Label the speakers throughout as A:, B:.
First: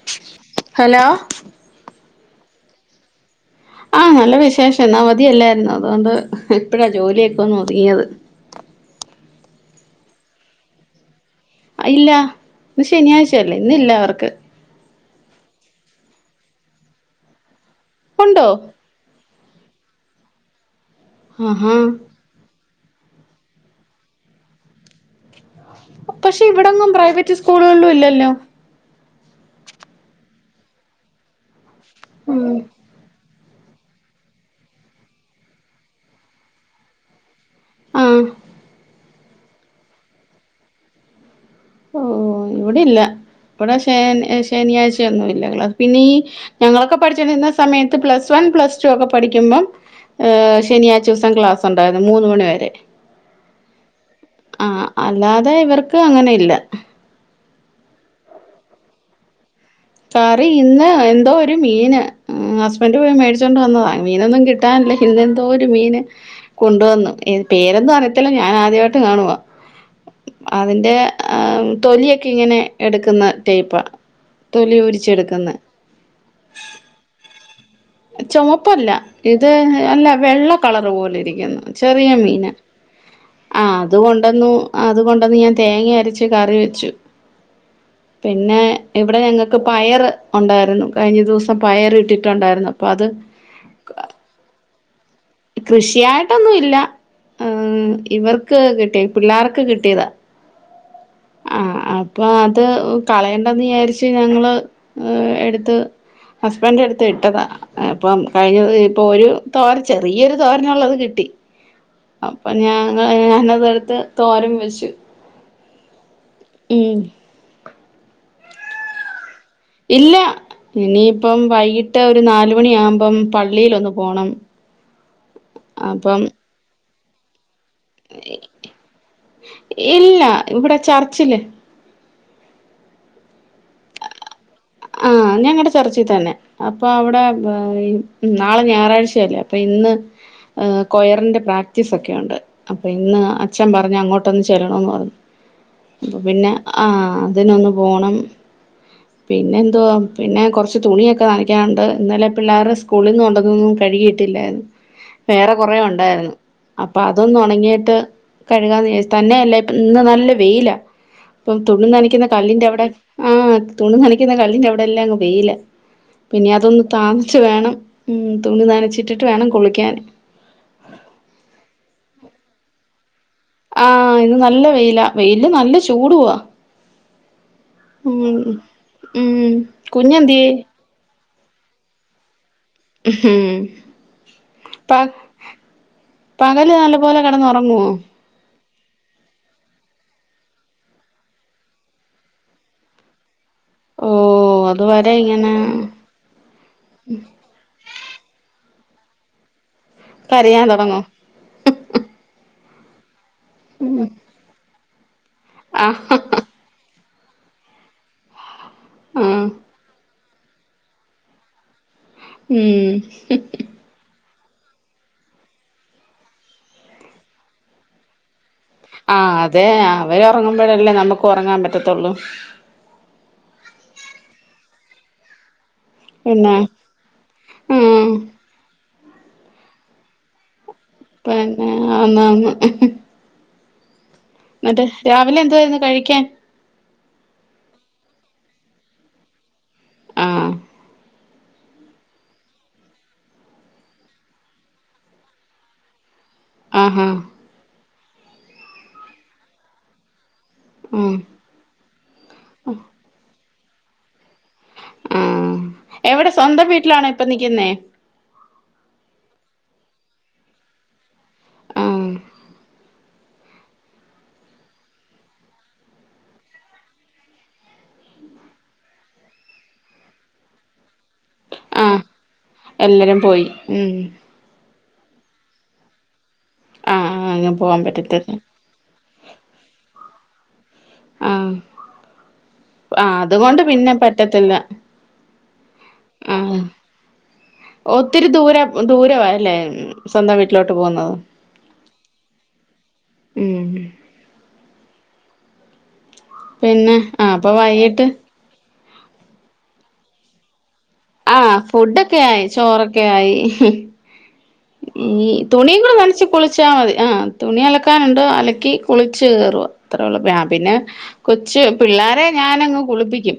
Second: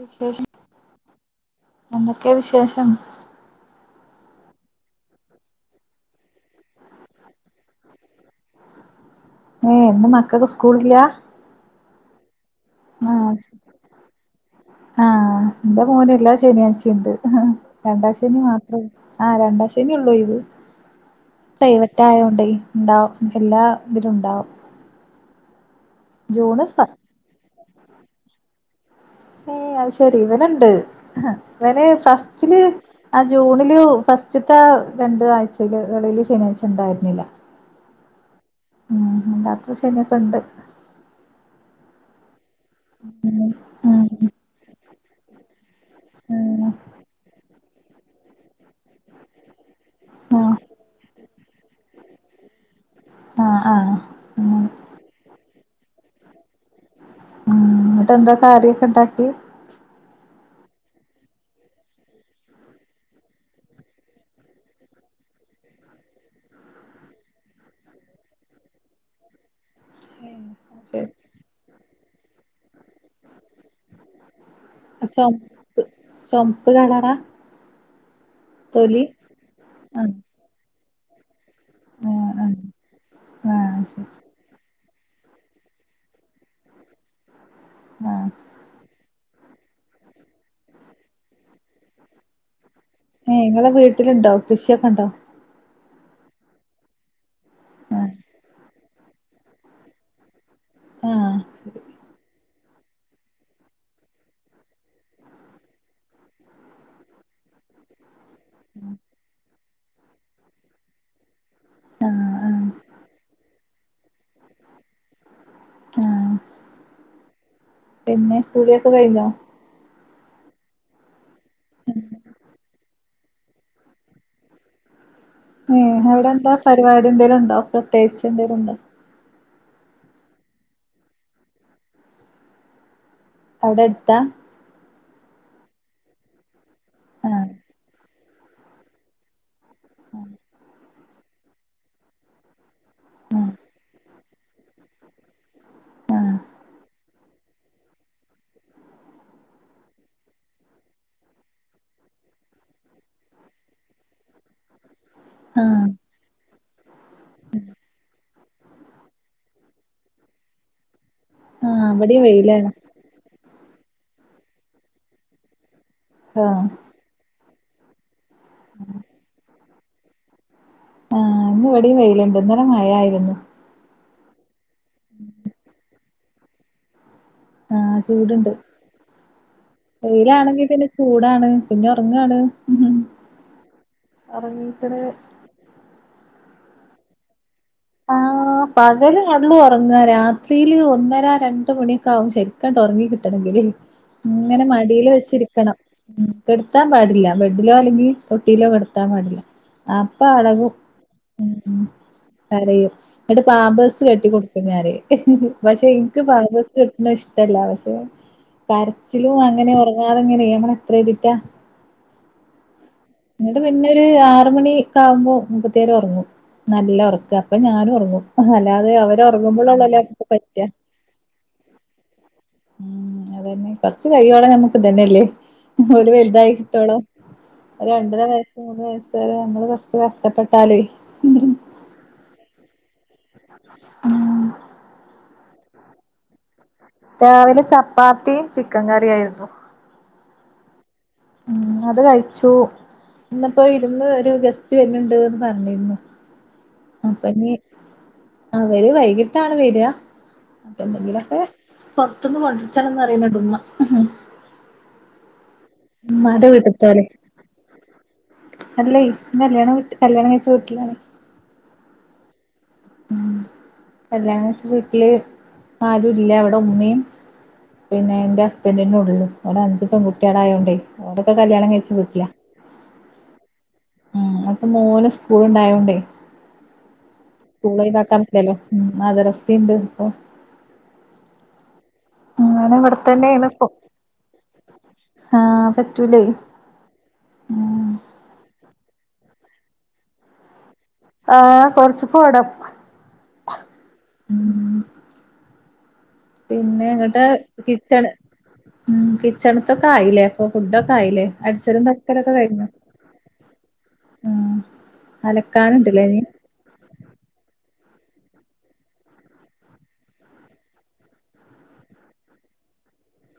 A: വിശേഷം
B: ഹലോ
A: എന്തൊക്കെയാ വിശേഷം
B: ആഹ് നല്ല വിശേഷം ഇന്ന് അവധിയല്ലാരുന്നോ അതുകൊണ്ട് ഇപ്പഴാ ജോലിയൊക്കെ ഒന്ന് ഒതുങ്ങിയത് [unintelligible]
A: ഏ ന്ന് മകക്ക്‌ സ്കൂള്ല്ല്യ?
B: ഇല്ല ന്ന് ശനിയാഴ്ചല്ലേ ഇന്നില്ല അവർക്ക്.
A: ആ ഹ് ന്റെ മോന് ല്ലാ ശനിആച്ചി ണ്ട് രണ്ടാ ശനി
B: ഉണ്ടോ
A: മാത്രം ആ [unintelligible] ഇത്
B: ആഹാ
A: പ്രൈവറ്റ് ആയോണ്ടെ ണ്ടാവു എല്ലാ ഇതിലും ണ്ടാവു.
B: പഷെ ഇവ്ടെങ്ങും പ്രൈവറ്റ് സ്കൂളുകള്ളും ഇല്ലല്ലോ?
A: ഏ അഹ് ശരി ഇവന്ണ്ട് ഹ വന് ഫസ്റ്റില് അ ജൂണില് ഫസ്റ്റ്ത്തെ രണ്ട് ആഴ്ചയില് ളെല് ശനിയാഴ്ച ണ്ടായിര്ന്നില്ല.
B: ആ ഹ്
A: മ് [unintelligible] ഇണ്ട്
B: ഓ ഇവിടില്ല. വടെ ശെ
A: ഉം
B: ന് ശനിയാഴ്ചയൊന്നും ഇല്ല ക്ലാ പിന്നീ
A: ഉം
B: ഞങ്ങളൊക്കെ പഠിചോണ്ടിര് ന്ന സമയത്ത് പ്ലസ് വൺ പ്ലസ് ചോ ക്കെ പഠിക്കുമ്പം ഏ
A: ആഹ്
B: ശനിയാഴ്ചോ സം ക്ലാസൊ ണ്ടാര്ന്ന് മൂന്ന് മണി വെരെ.
A: ആഹ് ആഹ് അങ്ങനെ
B: ആഹ് അല്ലാതെ ഇവർക്ക് അങ്ങനെ ഇല്ല.
A: ഉം ന്ന്ട്ട് ന്താ കറിക്കെ ണ്ടാക്കി?
B: കറി ഇന്ന് എന്തോ ഒരു മീന് ഹ് ഹസ്ബന്റ് പോയി മേടിച്ചോണ്ട് വന്നതാ മീനൊന്നും കിട്ടാനില്ല എന്തോ ഒരു മീന് കൊണ്ടുവന്ന് പേരെന്നും അറിയത്തില്ല ഞാൻ ആദ്യയിട്ട് കാണുവാ. അതിന്റെ
A: ശരി
B: തൊലിയൊക്കെ ഇങ്ങനെ എടുക്ക്ന്ന ട്ടൈപ. തൊലി ഉരിച്ചെടുക്കുന്നെ.
A: ചൊമപ്പ് ചൊമപ്പ് കളറാ
B: ചോമപ്പല്ല
A: തൊലി
B: ഇത് അല്ല
A: ആഹ്
B: വെള്ള കളർ പോലിരിക്കുന്നു. ചെറിയ
A: ആഹ്
B: മീനെ
A: ആഹ്
B: ആ
A: ആഹ് ശരി
B: അതുകൊണ്ടന്നു അതുകൊണ്ടന്ന് ഞാൻ തേങ്ങി അരച്ച് കറി വെച്ചു
A: ആഹ്
B: പിന്നെ ഇ ഇവിടെ ഞങ്ങക്ക് പയർ ഒണ്ടായ്ര്ന്നു കഴിഞ്ഞ ദിവ്സം പയർ ഇട്ടിട്ടോണ്ടായിരുന്നു.
A: ഇങ്ങളെ വീട്ടില്ണ്ടോ കൃഷിയൊക്കെ ണ്ടോ?
B: കൃഷിയായിട്ടൊന്നും ഇല്ല ആ
A: ആഹ്
B: ഇവർക്ക് കിട്ടിയ പിള്ളാർക്ക് കിട്ടിത.
A: ആഹ്
B: ആഹ അപ്പൊ അത് കളയണ്ടന്ന് യാരിച്ച് ഞങ്ങള് ഏ എടുത്ത് ഹസ്ബന്റ് എടുത്ത് വിട്ടതാ. അപ്പം കഴിഞ്ഞത് ഇപ്പൊ ഒരു തോര ചെറിയൊരു തോരനോള്ളത് കിട്ടി. അപ്പൊ
A: ആഹ്
B: ഞാങ്ങ ഞാനതടുത്ത് തോരൻ വെച്ചു.
A: ആ
B: ഉം
A: പിന്നെ കുളിയൊക്കെ കയ്ഞ്ഞോ?
B: ഇല്ല ഇനിയിപ്പം വൈകിട്ട് ഒരു നാലുമണിയാ മ്പം പള്ളിലൊന്ന് പോണം
A: ഏ
B: അപ്പം
A: അവ്ടെ ന്താ പരിപാടി ന്തേലും ണ്ടോ പ്രത്യേച്ച് ന്തേലും ണ്ടോ?
B: ഇല്ല ഇവ്ടെ ചർച്ചില്.
A: അവ്ട ട് ത്താ?
B: ആ ഞങ്ങടെ ചർച്ചി തന്നെ അപ്പൊ അവ്ടെ
A: ആഹ്
B: ബ ഈ നാളെ ഞായറാഴ്ചയല്ലേ ഇന്ന് ഏ കൊയറിന്റെ പ്രാക്ടീസ് ഒക്കെയോണ്ട്. അപ്പൊ ഇന്നാ അച്ഛൻ പറഞ്ഞ അങ്ങോട്ടൊന്ന് ചെലണോന്ന് പറഞ്ഞു. അപ്പൊ
A: ആഹ്
B: പിന്നെ ആ അതിനൊന്നു പോണം. പിന്നെ എന്തുവാ പിന്നെ കൊറച്ച് തുണിയെക്കെ നനയ്ക്കാണ്ട് ന്നലെ പിള്ളേർ സ്കൂളിന്ന് കൊണ്ടൊന്നോ ന്നു കഴുകിയിട്ടി വേറെ കൊറേ
A: ആഹ്
B: ഒണ്ടായിര്ന്നു അപ്പൊ അതൊന്നു ഒണങ്ങിട്ട് കഴുകാന്ന് തന്നെയല്ല ഇപ്പ ഇന്ന് നല്ല വെയില. പ്പം തുണു
A: ആഹ് ഇവിടെയും
B: നനയ്ക്കിന്ന കല്ലിന്റെ
A: വെയിലാണ്
B: അവ്ടെ ആ തുണു നനയ്ക്ക്‌ന്ന കല്ലിന്റെ അവ്ടെ എല്ലാ അങ്ങ് വെയില. പിന്നെ
A: ആഹ്
B: അതൊന്ന് താന്നിട്ട് വേണം മ് തുണി നനച്ചിട്ടിട്ട് വേണം കുളി ക്ക്യൻ.
A: ആഹ ന്ന് വടി വെയില്ണ്ട് ഇന്നലെ മഴായായിരുന്നു.
B: ആഹ ഇന്ന് നല്ല വെയില വെയ്ല്ല് നല്ല ചൂടു വാ.
A: ആഹ ചൂട്ണ്ട്
B: ഉം കുഞ്ഞെന്തിയേ
A: വെയിലാണെങ്കി പിന്നെ ചൂടാണ് പിന്നെ ഒറങ്ങാണ്.
B: മ് ഹ് പ
A: ഒറങ്ങീക്ക്ണ്
B: പകല് നല്ലപോലെ കെടന്നൊറ ങ്ങുവോ
A: പകല കടന്ന് ഉറങ്ങാ രാത്രിയില് ഒന്നര രണ്ട മണിയൊക്കെ ആകും ശരിക്ക ഉറങ്ങി കിട്ടണം ഇ
B: ഓ
A: ഇങ്ങനെ മടിൽ
B: അതുവരെ ഇങ്ങനെ
A: വെച്ചിരിക്കണം കെടുത്താൻ പാടില്ല ബെഡിലോ അല്ലെങ്കിൽ തൊട്ടിയിലോ കടത്ത കത്താൻ പാടില്ല അപ്പൊ
B: കരയാൻ
A: എളകും
B: തുടങ്ങോ
A: കരയും എന്നിട്ട് പാബേസ് കെട്ടി കൊടുക്കുന്ന പക്ഷെ
B: ആഹ്
A: എനിക്ക് പാബേസ് ന്നും ഇഷ്ടല്ല പക്ഷെ കരച്ചിലും
B: ആഹ്
A: അങ്ങനെ ഉറങ്ങാതെ ഇങ്ങനെമ്മടെ എത്രതിറ്റാ
B: ഉം
A: എന്നിട്ട പിന്നെരു ആ ആറ് മണി ഒക്കെ ആകുമ്പോ മൂപ്പത്ത്യാര് ഉറങ്ങും നല്ല ഉറക്ക അപ്പൊ ഞാനും ഉറങ്ങും അല്ലാതെ
B: ആ
A: അവര്
B: അതെ
A: ഉറങ്ങുമ്പോഴ ഉള്ളല്ലേ
B: അവര്
A: നമുക്ക് പറ്റാ
B: ഉറങ്ങുമ്പോഴല്ലേ നമുക്ക് ഉറങ്ങാൻ പറ്റത്തുള്ളൂ
A: ഉം അതന്നെ ഫസ് ഓല് വലുതാ
B: പിന്നെ ഉം
A: നമ്മള് റോച്ച് കഷ്ടപ്പെട്ടാ
B: പിന്നെ ആന്ന് ആന്ന്
A: ആ
B: എന്നിട്ട് രാവിലെ എത്യോരുന്നു കഴിക്കാൻ
A: രാവിലെ ചപ്പാത്തിയും ചിക്കൻ കറിയയിരുന്നു
B: ആഹ്
A: ഉം അത് കഴിച്ചു ഇന്നപ്പോ വിരുന്ന് ഒരു ഗസ്റ്റ് വന്നെണ്ട്ന്ന് പറഞ്ഞിരുന്നു
B: ആഹാ
A: അപ്പൊഞ് അവര് വൈകിട്ടാണ് വരി അപ്പ
B: ഉം
A: എന്തെങ്കിലൊക്കെ പുറത്തുന്ന് കൊണ്ടിച്ചാണം ന്ന് പറിയണണ്ട് മ്മ
B: ആ
A: ഉമ്മാന്റെ വീട്ട് തോല്ലെ അല്ല ഇല്യാണം വീട്ട കല്യാണം കഴിച്ച വീട്ടിലാണ്
B: ആ
A: ഉം കല്യാണം വെച്ച വീട്ടില് ആരും ഇല്ല അവിടെ ഉമ്മയും പിന്നെ എന്റെ ഹസ്ബൻഡിന ഉള്ളള്ളൂ ഒ അഞ്ചപ്പെൺകുട്ടികളായോണ്ടേ ഇ കല്യാണം കഴച്ച
B: ആഹ്
A: വീട്ടില്ല
B: എല്ലാരും പോയി ഉം
A: അ മോന് സ്കൂളുണ്ടായോണ്ടേ
B: ആഹ് ആ
A: സ്കൂല് ഒഴിവാക്കാൻ പറ്റില്ലല്ലോ മ് മദ്രസ ഇണ്ട് ഇപ്പൊ
B: ആഹ
A: അങ്ങനെ
B: ആ അതുകൊണ്ട് പിന്നെ പറ്റത്തില്ല
A: ആഹ പറ്റൂലേ
B: ആഹ്
A: ഉം
B: ഒത്തിരി ദൂരം ദൂര അല്ലേ സ്വന്തം വീട്ടിലോട്ട് പോകുന്നത്
A: ആഹ് കൊറച്ച് പോണം
B: ഉമ്
A: ഉം പിന്നെ എങ്ങട്ട്
B: ആഹ് അപ്പൊ വൈകിട്ട്
A: കിച്ചണ് ഉ കിച്ചണത്തൊക്കെ ആയില്ലേ അപ്പൊ ഫുഡൊക്കെ ആയില്ലേ
B: ആഹ
A: അടിച്ചലും
B: ഫുഡൊക്കെ
A: തൊടക്കലൊക്കെ
B: ആയി
A: കഴിഞ്ഞോ
B: ചോറൊക്കെ ആയി
A: ആഹ്
B: ഈ തുണിയ കൂടെ
A: അലക്കാനുണ്ട്ല്ലേ ഇനി
B: നനച്ചു കുളിച്ചാൽ മതി ആഹ് തുണി അലക്കാനുണ്ട് അലക്കി കുളിച്ച് കേറുവ അത്രേയുള്ളു ആ പിന്നെ കൊച്ച് പിള്ളേരെ ഞാൻ അ ങ് കുളിപ്പിക്കും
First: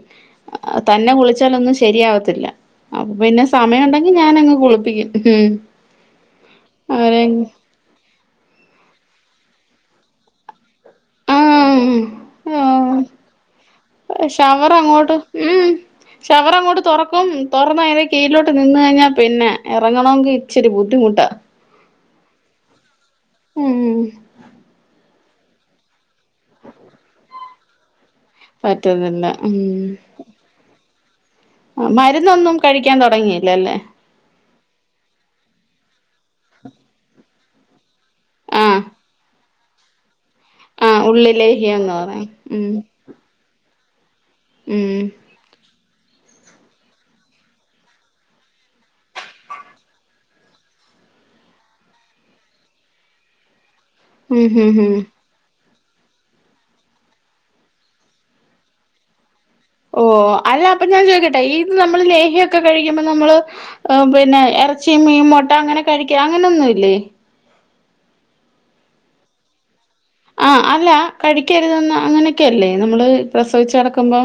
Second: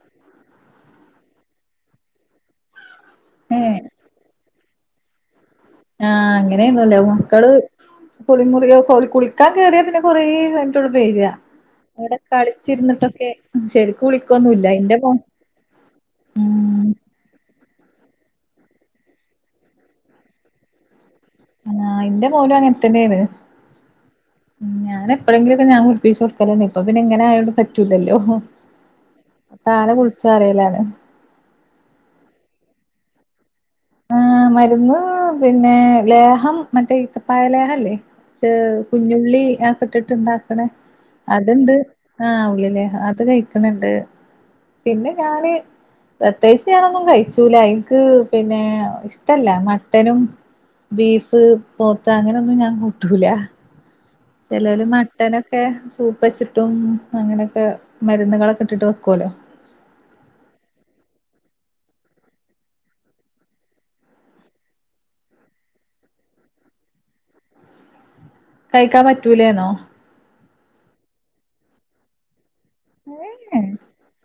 B: തന്നെ കുളിച്ചാലൊന്നും ശരിയാവത്തില്ല അപ്പൊ പിന്നെ
A: ഏഹ്
B: സമയം ഉണ്ടെങ്കി ഞാനങ്ങ് കുളിപ്പിക്കും ഉമ്
A: ആഹ അങ്ങനെയന്നുംല്ലേ മക്കള് കുളിമുറി ഓള കുളി ക്കാൻ കേയറിയാ പിന്നെ കൊറേ കിയിഞ്ഞ പേര്യാ
B: ആഹ്
A: അവിടെ
B: ആഹ്
A: കളിച്ചിരുന്നിട്ടൊക്കെ ശരിക്കും കുളിക്കൊന്നുംല്ല ഇന്റെ മോ
B: ശവര് അങ്ങട്ട് തൊറക്കും തുറന്ന് അതി കീഴിലോട്ട് നിന്ന് കഴിഞ പിന്നെ ഇറങ്ങണമെങ്കിൽ ഇച്ചിരി ബുദ്ധിമുട്ടാണ്
A: ആ ഇന്റെ മോനും അങ്ങനെ തന്നെ ആണ്
B: ഉം
A: ഞാന എപ്പലെങ്കിലുംഞാൻ കുളിപ്പിച്ച കൊടുക്കലന്നെ ഇപ്പ പിന്നെങ്ങനെ ആയോണ്ട് പറ്റൂല്ലല്ലോ
B: പറ്റുന്നില്ല
A: അ താനെ കുളിച്ചറിയിലാണ്
B: ആ മരുന്നൊന്നും കഴിക്കാൻ തുടങ്ങിയില്ല ല്ലേ
A: ആ മരുന്ന് പിന്നെ ലേഹം മറ്റേ ഈത്തപ്പായ ലേഹ ല്ലേ
B: ആഹ്
A: കുഞ്ഞുള്ളി അക്കെ ഇട്ടിട്ട്ണ്ടാക്ക
B: ആഹ്
A: അത്ണ്ട്
B: ഉള്ളിലേഹ്യംന്ന്
A: ആ
B: പറയും
A: ഉള്ളി
B: ഉം
A: ലേഹ്യം അത് കഴിക്കണണ്ട്
B: ഉം
A: പിന്നെ ഞാന് പ്രതേകിച്ചു ഞാനൊന്നും കഴിച്ചൂല ഇനിക്ക് പിന്നെ ഇഷ്ടല്ല മട്ടനും ബീഫ് പോത്ത് അങ്ങനെന്നും ഞാൻ കൂട്ടൂല
B: ഉം ഹും
A: ചിലര്
B: ഹും
A: മട്ടനൊക്കെ ഒക്കെ സൂപ്പ് വെച്ചിട്ടും അങ്ങനെയൊക്കെ മരുന്നുകളൊക്കെ ഇട്ടിട്ട് വെക്കല്ലോ
B: ഓ അല്ല അപ്പൊ ഞാൻ ചോദിക്കട്ടെ ഈ ഇത് നമ്മള് ലേഹൊക്കെ കഴിക്കുമ്പോ നമ്മള് പിന്നെ ഇറച്ചി മീൻമോട്ട അങ്ങനെ കഴിക്ക അങ്ങനെയൊന്നുംല്ലേ
A: കഴിക്കാൻ പറ്റൂലേന്നോ
B: ആഹ അല്ല കഴിക്കരുതുന്ന അങ്ങനെയൊക്കെല്ലേ നമ്മള് പ്രസവിച്ച കടക്കുമ്പോ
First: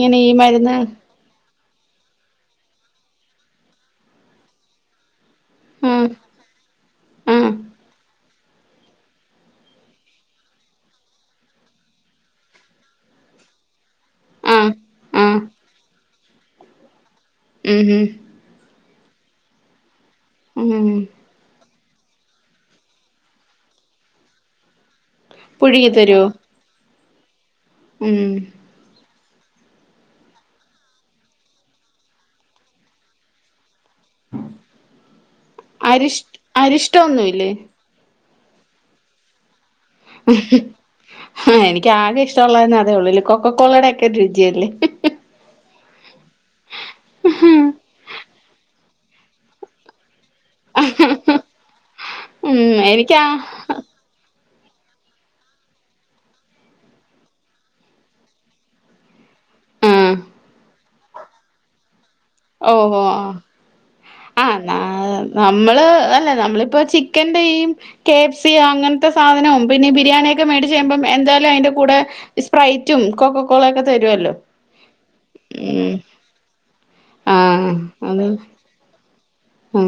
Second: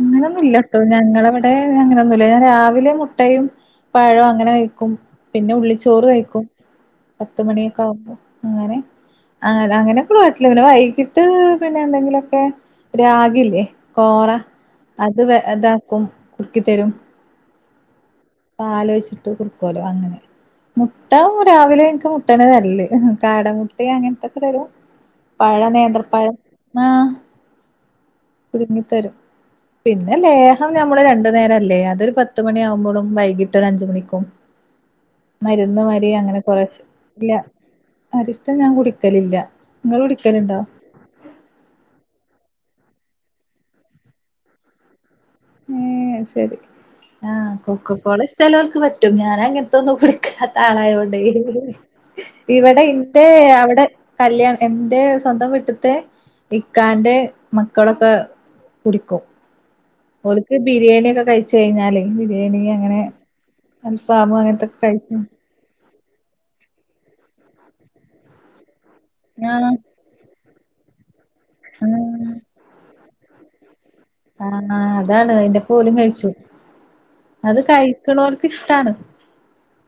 A: അങ്ങനെയൊന്നുമല്ല കേട്ടോ ഞങ്ങളവിടെ അങ്ങനെയൊന്നുമല്ല ഞൻ രാവിലെ മുട്ടയും പഴം അങ്ങനെ കഴിക്കും പിന്നെ ഉള്ളിച്ചോറ്
B: ആഹ്
A: കഴിക്കും
B: ആഹ്
A: പത്തുമണിയൊക്കെ ആവുമ്പോ അങ്ങനെ അ അങ്ങനക്കോള്ളട്ടില്ലേ പിന്നെ വൈകിട്ട് പിന്നെ എന്തെങ്കിലുമൊക്കെ രാഗില്ലേ കോറ
B: ആഹ്
A: അത്
B: ആഹ്
A: ഇതാക്കും കുറുക്കിത്തരും
B: ഉം ഉം
A: പാൽ ഒഴിച്ചിട്ട് കുടുക്കലോ അങ്ങനെ
B: ഉം ഉം
A: മുട്ട രാവിലെ ഒക്കെ മുട്ടണ നല്ല കാടംമുട്ടിയ അങ്ങനത്തെൊക്കെ തരും പഴ
B: പുഴുങ്ങി തരോ
A: നേതൃപ്പഴ ആഹ
B: ഉം
A: പുഴുങ്ങിത്തരും പിന്നെ ലേഹം നമ്മള് രണ്ടു നേരമല്ലേ അതൊരു പത്ത് മണിയ ആകുമ്പോഴും വൈകിട്ട് ഒരു അഞ്ചുമണി മരുന്ന് വരി
B: അരിഷ്
A: അങ്ങനെ കൊറ ഇല്ല
B: അരിഷ്ടൊന്നുല്ലേ
A: അരിഷ്ടം ഞാൻ കുടിക്കലില്ല നിങ്ങൾ കുടിക്കലുണ്ടോ
B: ആ എനിക്ക് ആകെ ഇഷ്ടമുള്ള അതേ ഉള്ളൂ കൊക്ക കോളയുടെ ഒക്കെ ഒരു രുചിയല്ലേ
A: ശരി ആഹ് കൊക്ക കോള ഇഷ്ട്ടം ഉള്ളോർക്ക് പറ്റും ഞാൻ അങ്ങനത്ത ഒന്നും കൂടി അ താളായതൊണ്ട്
B: ഉം
A: ഇവിടെ
B: എനിക്കാ
A: ഇന്റെ അവിടെ കല്യാണം എൻന്റെ സ്വന്തം വിട്ടത്തെ ഇക്കാന്റെ മക്കളൊക്കെ കുടിക്കും
B: ആഹ്
A: അവർക്ക് ബിരിയാണി ഒക്കെ കഴിച്ച കഴിഞ്ഞാല്
B: ഓഹോ
A: അൽഫാമ്
B: ആ
A: അങ്ങനത്തൊക്കെ കഴിച്ച്
B: നമ്മള് നമ്മളിപ്പോ ചിക്കൻ കഫ്‌സി അങ്ങനത്തെ
A: ആഹ്
B: സാധനന്നെ ബിയാണ മായിട്ട് ചെയുമ്പോ എന്തായാലും അതിന്റെ കൂടെ സ്പ്രൈറ്റും കോക്കോക്കെലക്കും
A: ആഹ അതാണ് അതിന്റെ പോലും കഴിച്ചു അത് കഴിക്കണവർക്ക് ഇഷ്ടാണ്
B: ഉഹ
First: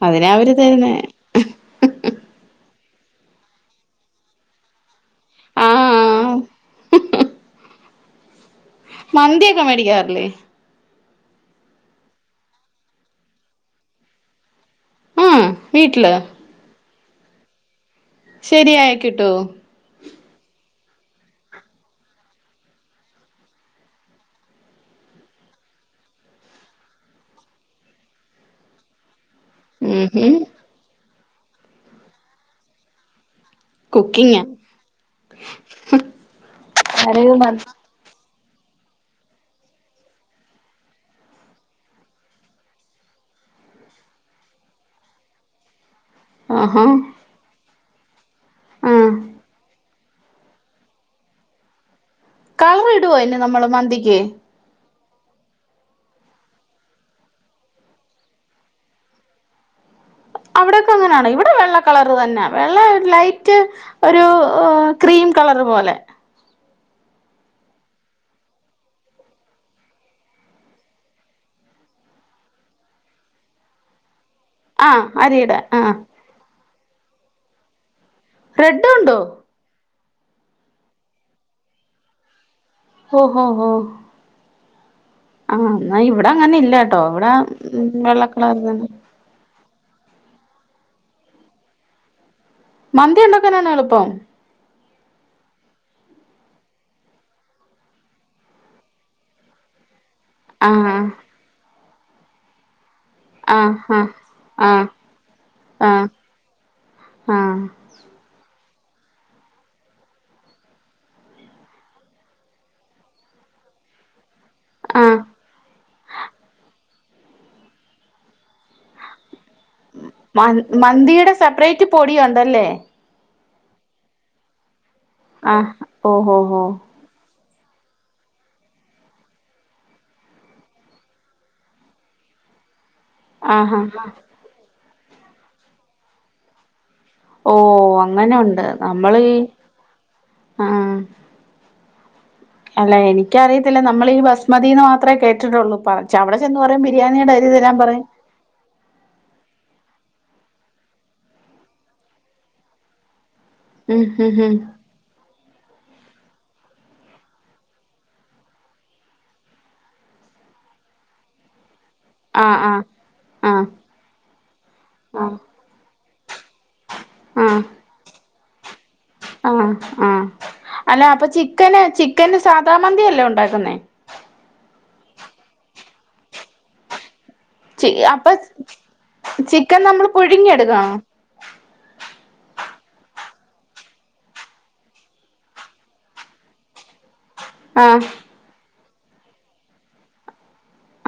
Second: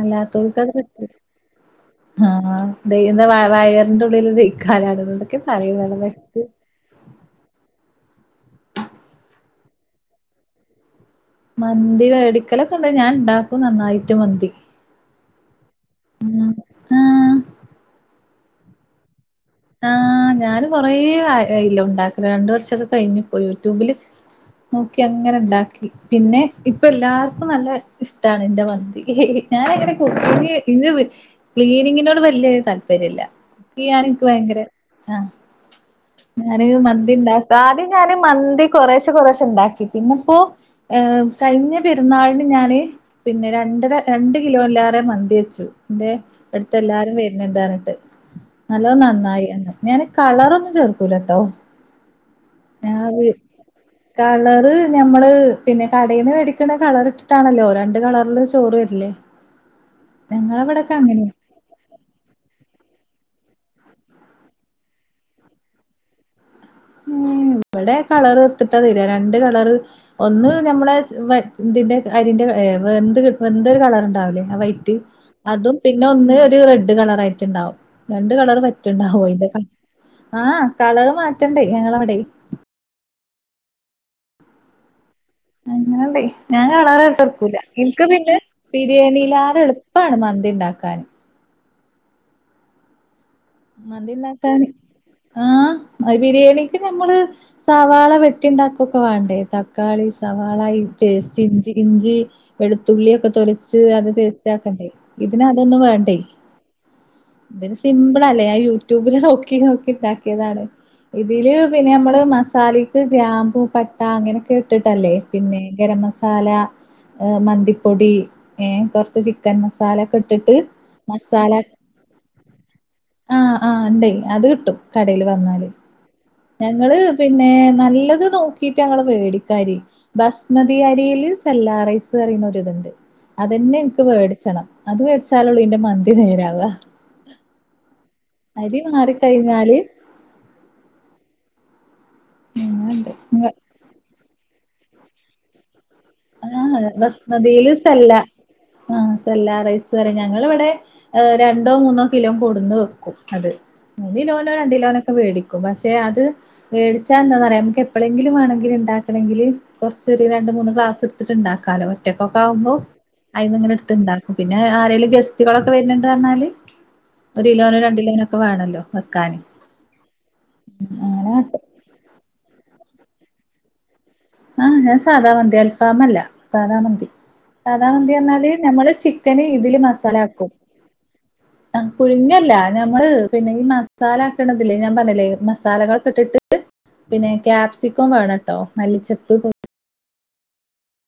A: അല്ല തോൽകത് പറ്റൂല എന്താ വ വയറിന്റെറെ ഉള്ളിൽ ദക്കാലാണ്തൊക്കെ പറയുന്നറ്റ്
B: ആഹ്
A: വിശപ്പ്
B: മന്തിയൊക്കെ മേടിക്കാറില്ലേ
A: മന്തി വേടിക്കലൊക്കെ ഉണ്ട് ഞാൻ ഉണ്ടാക്കും നന്നായിട്ട് മന്തി
B: ആഹ വീട്ടില്
A: ആഹ
B: ശരിയായ കിട്ടോ
A: ആഹ ഞൻ കൊറെേ ഇല്ല ഉണ്ടാക്ക രണ്ട് വർഷൊക്കെ കഴിഞ്ഞു ഇപ്പോൊ യൂട്യൂബില് നോക്കി അങ്ങനെ ഉണ്ടാക്കി പിന്നെ ഇപ്പൊ എല്ലാർക്കും നല്ല ഇഷ്ടാണ് എന്റെ മന്തി ഞാനങ്ങനെ
B: ഉം ഹും
A: കുക്കി ഇ ക്ലീനിങ്ങിനോട് വലിയ താല്പര്യമില്ലല്ല ഞാൻഇന്ന്
B: കുക്കിങ്ങാ
A: ഭയങ്കര ആഹ ഞാന് മന്തിണ്ട ആദ്യം ഞാന് മന്തി കുറേശെ കുറേശെ ഉണ്ടാക്കി പിന്നപ്പോ കഴിഞ്ഞ പെരുന്നാളിന് ഞാന് പിന്നെ രണ്ടര രണ്ട കിലോല്ലാാര മന്തി വെച്ചു എന്റെ അടുത്ത്
B: ആഹാ
A: എല്ലാരും വരുന്നത് പറഞ്ഞിട്ട് ഹലോ
B: ആഹ്
A: നന്നായി എ ഞാൻ കളറ ഒന്നും ചെർക്കൂലട്ടോ
B: കളർ
A: ഞാ
B: ഇടുവോ
A: വിളി
B: അയിന് നമ്മള് മന്തിക്ക്
A: കള്റ് ഞമ്മള് പിന്നെ കടയിന്ന് മേടിക്കണ കളറിട്ടാണല്ലോ രണ്ട് കളർല് ചോറ് വരു ലേ
B: മ്മ്... അവിടൊക്കങ്ങനാണോ ഇവടെ വെള്ള കളർ തന്ന്യാ വെള്ള ലൈറ്റ് ഒരു ക്രീം കളറ് പോലെ
A: ഉം ഇവടെ കളറൊട്ത്ത്ട്ടാ തെരാ രണ്ട് കളർ ഒന്ന് ഞമ്മളെ അരിന്റെ അരിന്റെ വെന്തൊര് കളറ്ണ്ടാവ് ലേ വൈറ്റ്,
B: ആഹ് അരിയുടെ
A: അതും
B: ആഹ്
A: പിന്നൊന്ന് ഒര് റെഡ് കളറായിട്ട്ണ്ടാവും. രണ്ട് കളറ്
B: റെഡും ഉണ്ടോ
A: പറ്റണ്ടാവോ അയിന്റെ, ആ കളറ് മാറ്റണ്ടേ ഞങ്ങളവ്ടെ
B: ഓ ഹ ഹ.
A: അങ്ങനണ്ടെ ഞാ
B: ഇല്ലാട്ടോ ഇവിടെ
A: [unintelligible]
B: ഉം
A: ഇൻക്ക്
B: വെള്ള
A: പിന്നെ
B: കളർ തന്നെ
A: ബിരിയാണീലാരും എളു ഇപ്പാണ് മന്തിണ്ടാക്കാന്
B: മന്തിണ്ടാ
A: മന്തിണ്ടാക്കാന് ആ ബിരിയാണിക്ക് നമ്മള് സവാള വെട്ടിണ്ടാക്കൊക്കെ വാണ്ടേ തക്കാളി സവാളായി
B: ആഹ്
A: പേസ്റ്റ് ഇഞ്ചി ഇഞ്ചി വെളു തുള്ള്യൊക്കെ
B: ആഹ്
A: തൊലച്ച് അത് പേസ്റ്റ്
B: ആഹ്
A: ആക്കണ്ടേ ഇതിനതൊന്നും
B: ആഹ്
A: വാണ്ടേ.
B: ആഹ് ആഹ്
A: ഇതിന് സിമ്പ്ളല്ലേ, ഞാൻ യൂട്യൂബില് നോക്കി നോക്കി ണ്ടാക്കിയതാണ്. ഇതില് പിന്നെ ഞമ്മള് മസാലക്ക് ഗ്രാമ്പൂ പട്ട അങ്ങനെ ഇട്ട്ട്ടല്ലേ
B: ആഹ്
A: പിന്നെ ഗരം മസാല മന്തിപ്പൊടി കൊറച്ച് ചി ക്കൻ
B: മ
A: മസാലക്കെട്ടിട്ട്
B: മന്തിയുടെ
A: മസാല
B: സെപ്പറേറ്റ് പൊടിയുണ്ടല്ലേ
A: ആഹ് ആ ണ്ടേ അത് കിട്ടും. കടേല്
B: ആ
A: വന്നാല്
B: ഓഹോ. ഹോ
A: ഞങ്ങള് പിന് ന്നെ നല്ലത് നോക്കിട്ടങ്ങള് വേടിക്കാരി ബസ്മതി അരീല് സെല്ലാറൈസ് ഇത്ണ്ട്, അതന്നെ
B: ആഹ്
A: ഇൻക്ക്
B: ആഹ്
A: മേടിച്ചണം അത് മേടിച്ചാലൊള്ളൂ ന്റെ മന്തി നേരാവാ.
B: ഓ അങ്ങനെണ്ട് നമ്മള് ഈ
A: മാറിക്കഴിഞ്ഞാല്
B: ആ. അല്ല
A: അങ്ങനെണ്ട്
B: എനിക്കറിയത്തില്ല നമ്മള് ഈ ബസ്മതീന്ന് മാത്രവേ കേട്ടിട്ടൊള്ളൂ പറ അവിടെ ചെന്ന്
A: ആ
B: പറയും ബിരിയാണിയുടെ അരി
A: ബസ്മതിയില്
B: തരാൻ പറയും
A: സെല്ല, ആ സെല്ലാറൈസ് ഞങ്ങളവ്ടെ ഹ് രണ്ടോ മൂന്നോ കിലോ കൊടുന്ന് വെക്കൂ അത്,
B: ഉം ഉം
A: മൂന്നിലോനോ
B: ഉം
A: രണ്ടിലോനൊക്കെ മേടിക്കും പശെ മേടിച്ചാ എന്താന്നറിയാേ അമ്മക്ക് എപ്പോളെങ്കിലും വേണെങ്കില് ണ്ടാക്കണമെങ്കിൽ കൊറച്ചൊര് രണ്ട് മൂന്ന് ക്ലാസ് എടുത്ത്ട്ട്ണ്ടാക്കാലോ
B: ആഹ്
A: ഒറ്റക്കെക്കാവുമ്പോ
B: ആഹ് ആഹ്
A: അയ്ന്നിങ്ങനെ എട്ത്ത്ണ്ടാക്കും, പിന്നെ ആരേലും
B: ആഹ്
A: ഗസ്റ്റുകളൊക്കെ വെര്ന് പറഞ്ഞാല് ഒരു കിലോനോ രണ്ടിലോനോക്കെ വേണല്ലോ വെക്കാന്
B: ആ ആ അല്ല അപ്പൊ
A: അങ്ങനെ
B: ചിക്കന് ചിക്കന് സാധാ മന്തിയല്ലേ ഒണ്ടാക്കുന്നേ?
A: ആ ഞാൻ സാദാ മന്തി അൽഫാമല്ല, സാദാ മന്തി. സധാ
B: ചി
A: മന്തീ
B: അപ്പൊ
A: അറഞ്ഞാല് ഞമ്മള് ചിക്കന് ഇതില്
B: ചിക്കൻ നമ്മൾ
A: മസാലാക്കും
B: പുഴുങ്ങിയെടുക്കണോ
A: അ പുഴുങ്ങല്ല ഞമ്മള് പിന്നെ ഈ മസാല ആക്കണതില്ലേ ഞാൻ പറഞ്ഞ്ല്ലേ മസാലകളൊക്കെട്ടിട്ട് പിന്നെ
B: ആഹ്
A: ക്യാപ്സിക്കോം വേണം ട്ടോ മല്ലിച്ചെപ്പ്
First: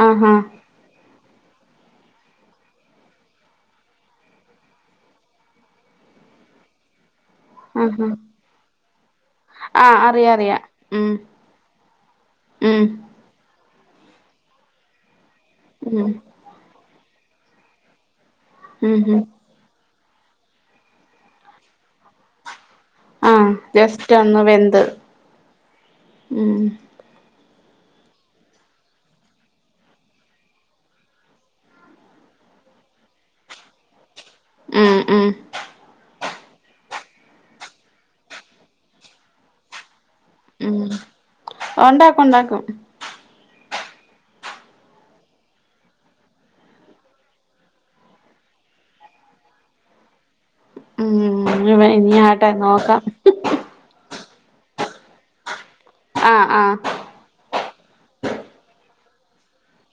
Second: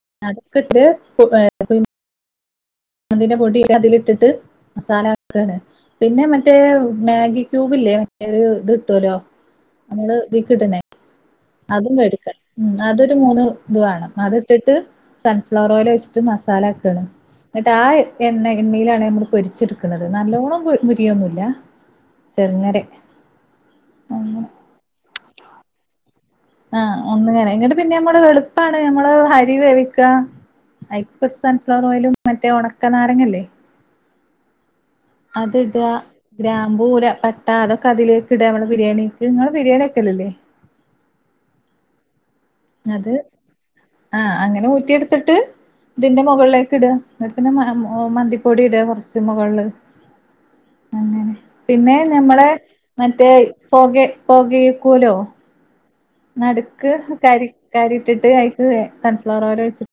B: ആഹ്
A: നടക്കത്ത് [unintelligible] അതിന്റെ പൊടി അതിലിട്ടിട്ടു മസാല ആക്കണ് പിന്ന മറ്റേ മാഗി ക്യൂബില്ലേ
B: ആഹ്
A: അങ്ങനരു ഇത് കിട്ടൂല്ലോ
B: ആഹ്
A: അമ്മള്
B: അറിയാം അറിയാം
A: ഇതീക്കിടണേ,
B: ഉം
A: അതും വേടിക്ക ഉം അതൊരു മൂന്ന്ത് വേണം. അത്ട്ട്ട്ട് സൺഫ്ലവർ
B: ഉം
A: ഓയിലൊയ്ച്ച്ട്ട് മസാലാക്കാണ് ന്നട്ട് ആ എണ്ണ എണ്ണയിലാണ് ഞമ്മള് പൊരിച്ചെട്ക്ക്ണത് നല്ലോണം മൊരിയൊന്നുല്ല ചെർങ്ങനെ
B: ആ ജസ്റ്റ് ഒന്ന് വെന്ത് ഉം
A: ആ ഒന്നങ്ങ്നെ ന്നട്ട് പിന്നെമ്മള് എളുപ്പാണ് ഞമ്മള് അരി വേവിക്ക അയിക്ക കൊർച്ച് സൺഫ്ലവർ ഓയിലും മറ്റേ ഒണക്കനാരങ്ങല്ലേ
B: ഉം ഉം
A: അത്ട്വാ ഗ്രാമ്പൂ ര പട്ട അതൊക്കെ അതിലേക്ക്ട ഞമ്മളെ ബിരിയാണീക്ക് ഇങ്ങളെ ബിരിയാണി ല്ലേ
B: ഉണ്ടാക്കുംണ്ടാക്കും
A: അത് ആഹ് അങ്ങനെ ഊറ്റി എടുത്തിട്ട് ഇതിന്റെ മുകളിലേക് ഇടും പിന്നെ മന്തിപ്പൊടി ഇട കുറച്ച് മുകളില്
B: ഉം
A: പിന്നെ
B: ഇനി
A: ഞമ്മള്
B: ആട്ടെ നോക്കാം
A: മറ്റേ പോകെ പോകയ്ക്കൂലോ
B: ആഹ് ആഹ്
A: നടുക്ക് കരി കരിട്ടിട്ട് അയിന്റെ മേലെ സൺഫ്ലവർ ഓയിൽ ഒഴിച്ചിട്ട്